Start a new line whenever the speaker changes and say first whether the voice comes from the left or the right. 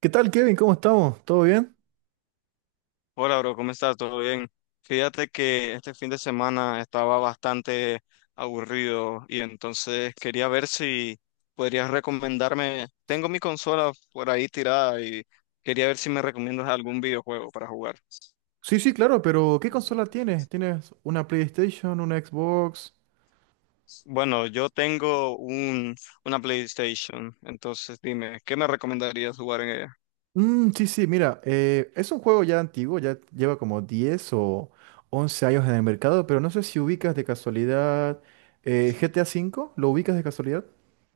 right: ¿Qué tal, Kevin? ¿Cómo estamos? ¿Todo bien?
left: Hola, bro, ¿cómo estás? ¿Todo bien? Fíjate que este fin de semana estaba bastante aburrido y entonces quería ver si podrías recomendarme. Tengo mi consola por ahí tirada y quería ver si me recomiendas algún videojuego para jugar.
right: Sí, sí, claro, pero ¿qué consola tienes? ¿Tienes una PlayStation, una Xbox?
left: Bueno, yo tengo una PlayStation, entonces dime, ¿qué me recomendarías jugar en ella?
right: Mm, sí, sí, mira, es un juego ya antiguo, ya lleva como 10 o 11 años en el mercado, pero no sé si ubicas de casualidad GTA V, ¿lo ubicas de casualidad?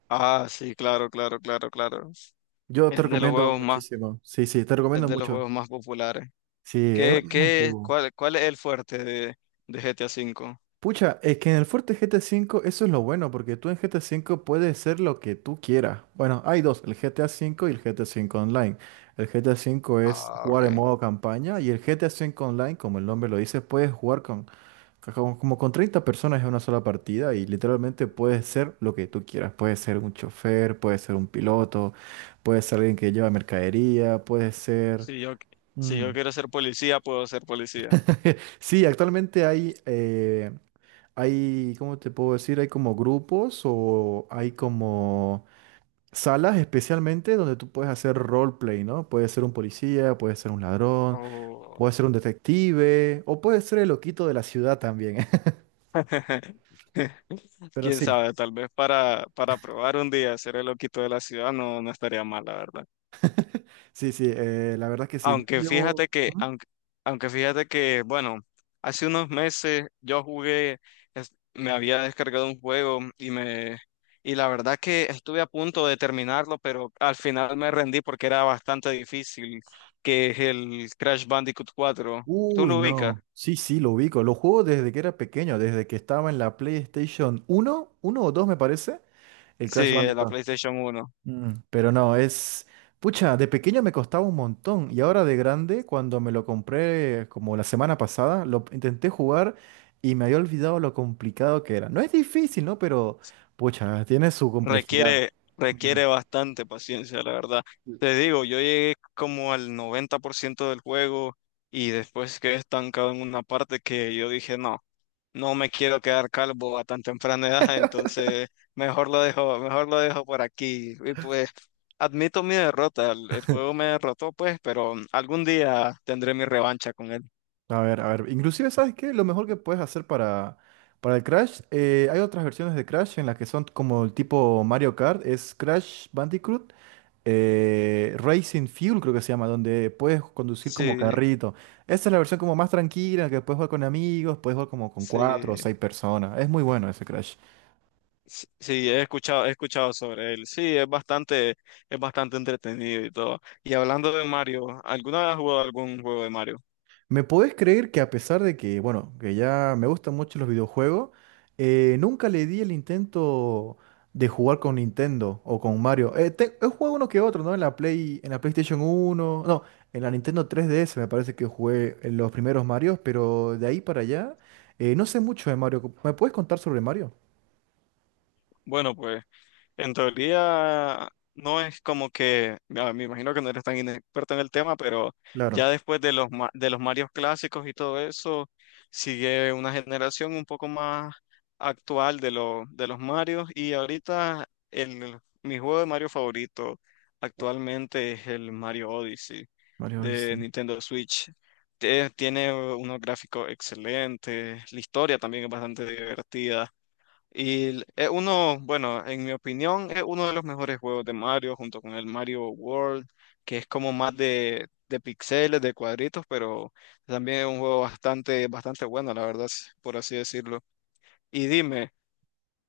left: Ah, sí, claro, claro, claro, claro.
right: Yo te
left: Es de los
right: recomiendo
left: juegos más,
right: muchísimo. Sí, sí, te
left: es
right: recomiendo
left: de los
right: mucho.
left: juegos más populares.
right: Sí, es,
left: ¿Qué,
right: es
left: qué,
right: antiguo.
left: cuál, cuál es el fuerte de GTA V?
right: Pucha, es que en el fuerte GTA V eso es lo bueno, porque tú en GTA V puedes ser lo que tú quieras. Bueno, hay dos, el GTA V y el GTA V Online. El GTA V es
left: Ah,
right: jugar en
left: ok.
right: modo campaña y el GTA V Online, como el nombre lo dice, puedes jugar como con 30 personas en una sola partida y literalmente puedes ser lo que tú quieras. Puedes ser un chofer, puedes ser un piloto, puedes ser alguien que lleva mercadería, puedes ser...
left: Si yo, si
right: mm,
left: yo quiero ser policía, puedo ser policía.
right: Sí, actualmente hay, ¿cómo te puedo decir? Hay como grupos o hay como salas especialmente donde tú puedes hacer roleplay, ¿no? Puedes ser un policía, puedes ser un ladrón,
left: Oh.
right: puedes ser un detective o puedes ser el loquito de la ciudad también. Pero
left: Quién
right: sí,
left: sabe, tal vez para probar un día ser el loquito de la ciudad, no, no estaría mal, la verdad.
right: sí, sí, la verdad que sí. Yo
left: Aunque
right: llevo...
left: fíjate que,
right: Ujú.
left: aunque, aunque fíjate que, bueno, hace unos meses yo jugué, me había descargado un juego y la verdad que estuve a punto de terminarlo, pero al final me rendí porque era bastante difícil, que es el Crash Bandicoot 4. ¿Tú
right: Uy,
left: lo ubicas?
right: no. Sí, sí, lo ubico. Lo juego desde que era pequeño, desde que estaba en la PlayStation uno, uno o 2 me parece, el
left: Sí,
right: Crash
left: es la
right: Bandicoot.
left: PlayStation 1.
right: Mm, pero no, es... Pucha, de pequeño me costaba un montón y ahora de grande, cuando me lo compré como la semana pasada, lo intenté jugar y me había olvidado lo complicado que era. No es difícil, ¿no? Pero, pucha, tiene su complejidad.
left: Requiere,
right: Mm.
left: requiere bastante paciencia, la verdad. Te digo, yo llegué como al 90% del juego y después quedé estancado en una parte que yo dije, no, no me quiero quedar calvo a tan temprana edad, entonces mejor lo dejo por aquí. Y pues admito mi derrota, el juego me derrotó, pues, pero algún día tendré mi revancha con él.
right: A ver, a ver. Inclusive, ¿sabes qué? Lo mejor que puedes hacer para el Crash, hay otras versiones de Crash en las que son como el tipo Mario Kart, es Crash Bandicoot, Racing Fuel creo que se llama, donde puedes conducir como
left: Sí,
right: carrito. Esta es la versión como más tranquila, que puedes jugar con amigos, puedes jugar como con cuatro o
left: sí.
right: seis personas. Es muy bueno ese Crash.
left: Sí, sí, he escuchado sobre él. Sí, es bastante entretenido y todo. Y hablando de Mario, ¿alguna vez has jugado algún juego de Mario?
right: ¿Me podés creer que a pesar de que, bueno, que ya me gustan mucho los videojuegos, nunca le di el intento de jugar con Nintendo o con Mario? He jugado uno que otro, ¿no? En la PlayStation uno, no, en la Nintendo 3DS me parece que jugué en los primeros Marios, pero de ahí para allá, no sé mucho de Mario. ¿Me puedes contar sobre Mario?
left: Bueno, pues. En teoría, no es como que, ah, me imagino que no eres tan inexperto en el tema, pero
right: Claro.
left: ya después de los Marios clásicos y todo eso, sigue una generación un poco más actual de los Marios y ahorita mi juego de Mario favorito actualmente es el Mario Odyssey
right: Mario
left: de
right: Odyssey.
left: Nintendo Switch. Tiene unos gráficos excelentes, la historia también es bastante divertida. Es uno, bueno, en mi opinión, es uno de los mejores juegos de Mario junto con el Mario World, que es como más de píxeles, de cuadritos, pero también es un juego bastante, bastante bueno, la verdad, por así decirlo. Y dime,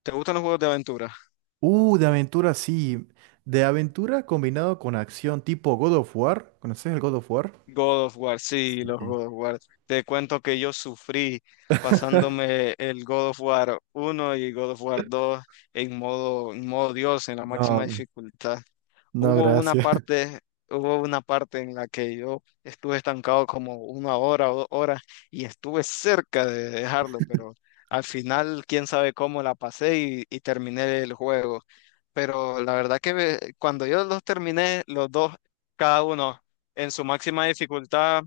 left: ¿te gustan los juegos de aventura?
right: De aventura, sí. De aventura combinado con acción tipo God of War. ¿Conoces el God of War?
left: God of War, sí, los
right: Sí.
left: God of War. Te cuento que yo sufrí pasándome el God of War 1 y God of War 2 en modo Dios, en la máxima
right: No.
left: dificultad.
right: No,
left: Hubo una
right: gracias.
left: parte, hubo una parte en la que yo estuve estancado como una hora o 2 horas y estuve cerca de dejarlo, pero al final quién sabe cómo la pasé y terminé el juego. Pero la verdad que cuando yo los terminé, los dos, cada uno en su máxima dificultad,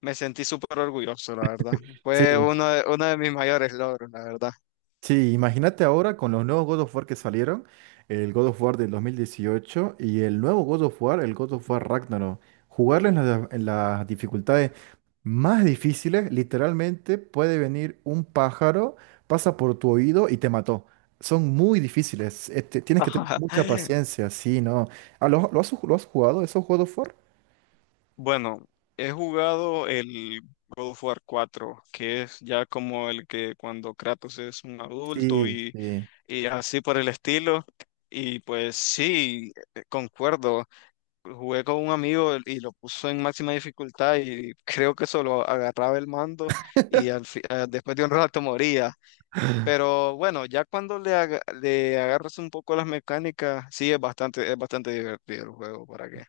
left: me sentí súper orgulloso, la verdad. Fue
right: Sí,
left: uno de mis mayores logros, la verdad.
right: sí, imagínate ahora con los nuevos God of War que salieron, el God of War del 2018 y el nuevo God of War, el God of War Ragnarok. Jugarlo en las dificultades más difíciles, literalmente puede venir un pájaro, pasa por tu oído y te mató. Son muy difíciles, este, tienes que tener mucha paciencia, sí, ¿no? Ah, lo has jugado esos God of War?
left: Bueno, he jugado el God of War 4, que es ya como el que cuando Kratos es un adulto
right: Sí,
left: y,
right: sí.
left: y así por el estilo. Y pues sí, concuerdo. Jugué con un amigo y lo puso en máxima dificultad y creo que solo agarraba el mando y después de un rato moría. Pero bueno, ya cuando le agarras un poco las mecánicas, sí es bastante divertido el juego, ¿para qué?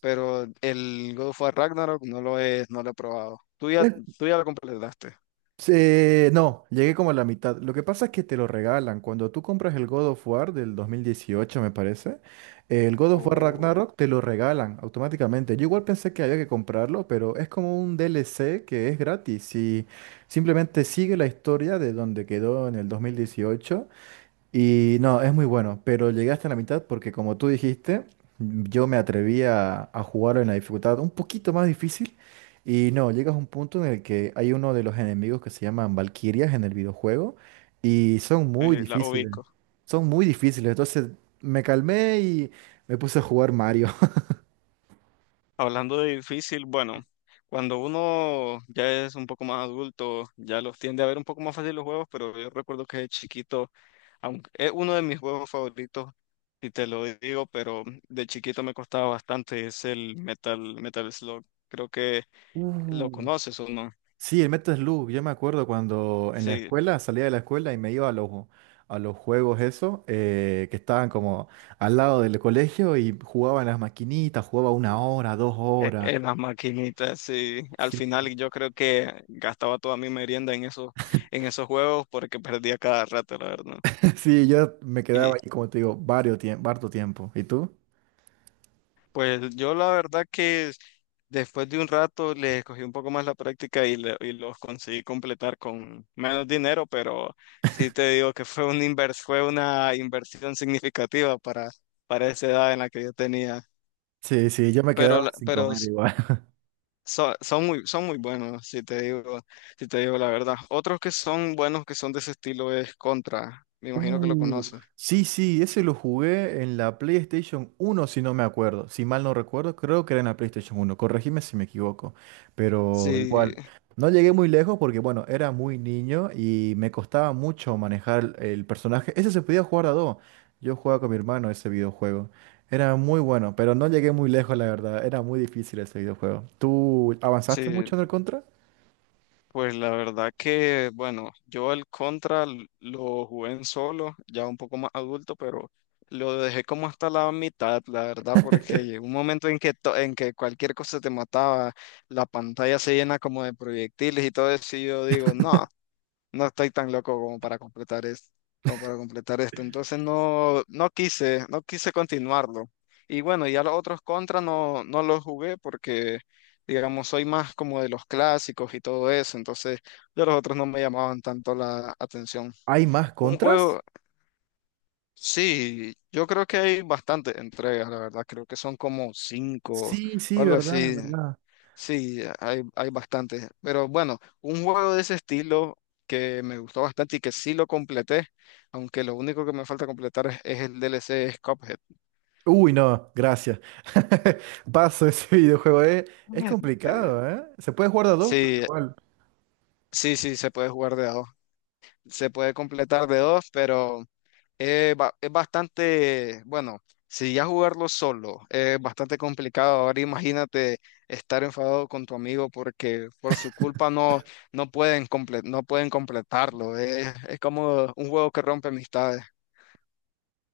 left: Pero el God of War Ragnarok no lo he probado. Tú ya lo completaste.
right: No, llegué como a la mitad. Lo que pasa es que te lo regalan. Cuando tú compras el God of War del 2018, me parece, el God of War
left: Oh,
right: Ragnarok te lo regalan automáticamente. Yo igual pensé que había que comprarlo, pero es como un DLC que es gratis y simplemente sigue la historia de donde quedó en el 2018. Y no, es muy bueno, pero llegué hasta la mitad porque como tú dijiste, yo me atreví a jugar en la dificultad un poquito más difícil y no, llegas a un punto en el que hay uno de los enemigos que se llaman Valquirias en el videojuego y
left: sí, la ubico.
right: son muy difíciles, entonces me calmé y me puse a jugar Mario.
left: Hablando de difícil, bueno, cuando uno ya es un poco más adulto, ya los tiende a ver un poco más fácil los juegos, pero yo recuerdo que de chiquito, aunque es uno de mis juegos favoritos, y te lo digo, pero de chiquito me costaba bastante, es el Metal Slug. Creo que lo
right: Uh.
left: conoces o no.
right: Sí, el Metasloop, yo me acuerdo cuando en la
left: Sí,
right: escuela, salía de la escuela y me iba a los juegos eso, que estaban como al lado del colegio y jugaba en las maquinitas, jugaba una hora, dos
left: E-
right: horas.
left: En las maquinitas, sí. Al
right: Sí,
left: final yo creo que gastaba toda mi merienda en esos juegos porque perdía cada rato, la verdad.
right: sí, yo me
left: Y
right: quedaba ahí, como te digo, varios tiempo, harto tiempo. ¿Y tú?
left: pues yo la verdad que después de un rato le cogí un poco más la práctica y los conseguí completar con menos dinero, pero sí te digo que fue una inversión significativa para esa edad en la que yo tenía.
right: Sí, sí, yo me
left: Pero,
right: quedaba
left: la-
right: sin
left: pero
right: comer igual.
left: son muy buenos, si te digo la verdad. Otros que son buenos, que son de ese estilo, es Contra. Me imagino que lo
right: Uh,
left: conoces.
right: sí, sí, ese lo jugué en la PlayStation uno, si no me acuerdo. Si mal no recuerdo, creo que era en la PlayStation uno. Corregime si me equivoco. Pero
left: Sí,
right: igual, no llegué muy lejos porque, bueno, era muy niño y me costaba mucho manejar el personaje. Ese se podía jugar a dos. Yo jugaba con mi hermano ese videojuego. Era muy bueno, pero no llegué muy lejos, la verdad. Era muy difícil ese videojuego. ¿Tú avanzaste
left: sí,
right: mucho en el Contra?
left: pues la verdad que, bueno, yo el Contra lo jugué en solo, ya un poco más adulto, pero lo dejé como hasta la mitad, la verdad, porque llegó un momento en que cualquier cosa te mataba, la pantalla se llena como de proyectiles y todo eso, y yo digo, no. No estoy tan loco como para completar esto, como para completar esto. Entonces no, no quise continuarlo. Y bueno, ya los otros contra no, no los jugué porque, digamos, soy más como de los clásicos y todo eso. Entonces, ya los otros no me llamaban tanto la atención.
right: ¿Hay más
left: Un
right: Contras?
left: juego, sí, yo creo que hay bastantes entregas, la verdad. Creo que son como cinco
right: Sí,
left: o
right: sí,
left: algo
right: verdad,
left: así.
right: verdad.
left: Sí, hay bastantes. Pero bueno, un juego de ese estilo que me gustó bastante y que sí lo completé, aunque lo único que me falta completar es el DLC es Cuphead.
right: Uy, no, gracias. Paso ese videojuego, eh. Es
left: Eh,
right: complicado, ¿eh? Se puede jugar de a dos, pero
left: Sí,
right: igual.
left: sí, sí, se puede jugar de a dos. Se puede completar de dos, pero es bastante, bueno, si ya jugarlo solo es bastante complicado. Ahora imagínate estar enfadado con tu amigo porque por su culpa no pueden completarlo. Es como un juego que rompe amistades.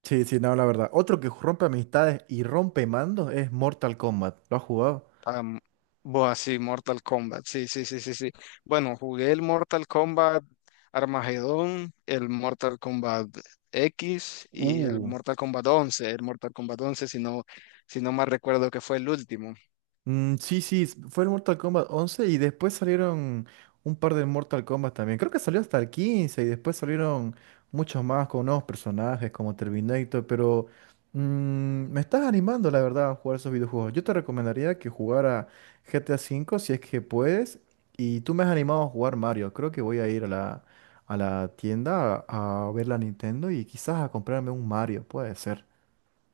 right: Sí, sí, no, la verdad. Otro que rompe amistades y rompe mandos es Mortal Kombat. ¿Lo has jugado?
left: Am, bueno, sí, Mortal Kombat. Sí, sí, sí, sí, sí. Bueno, jugué el Mortal Kombat Armagedón, el Mortal Kombat X y el
right: Uh.
left: Mortal Kombat 11. El Mortal Kombat 11, si no mal recuerdo, que fue el último.
right: Mm, sí, sí, fue el Mortal Kombat 11 y después salieron un par de Mortal Kombat también. Creo que salió hasta el 15 y después salieron muchos más con nuevos personajes como Terminator, pero mm, me estás animando, la verdad, a jugar esos videojuegos. Yo te recomendaría que jugara GTA V si es que puedes y tú me has animado a jugar Mario. Creo que voy a ir a la tienda a ver la Nintendo y quizás a comprarme un Mario, puede ser.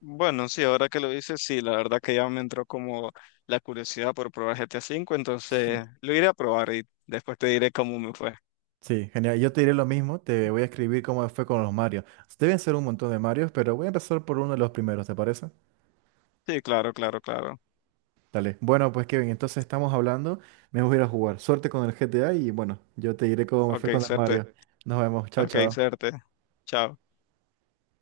left: Bueno, sí, ahora que lo dices, sí, la verdad que ya me entró como la curiosidad por probar GTA V, entonces lo iré a probar y después te diré cómo me fue.
right: Sí, genial. Yo te diré lo mismo, te voy a escribir cómo fue con los Marios. Deben ser un montón de Marios, pero voy a empezar por uno de los primeros, ¿te parece?
left: Sí, claro, claro, claro.
right: Dale. Bueno, pues Kevin, entonces estamos hablando, me voy a ir a jugar. Suerte con el GTA y bueno, yo te diré cómo me
left: Ok,
right: fue con el
left: suerte.
right: Mario. Nos vemos, chao,
left: Ok,
right: chao.
left: suerte. Chao.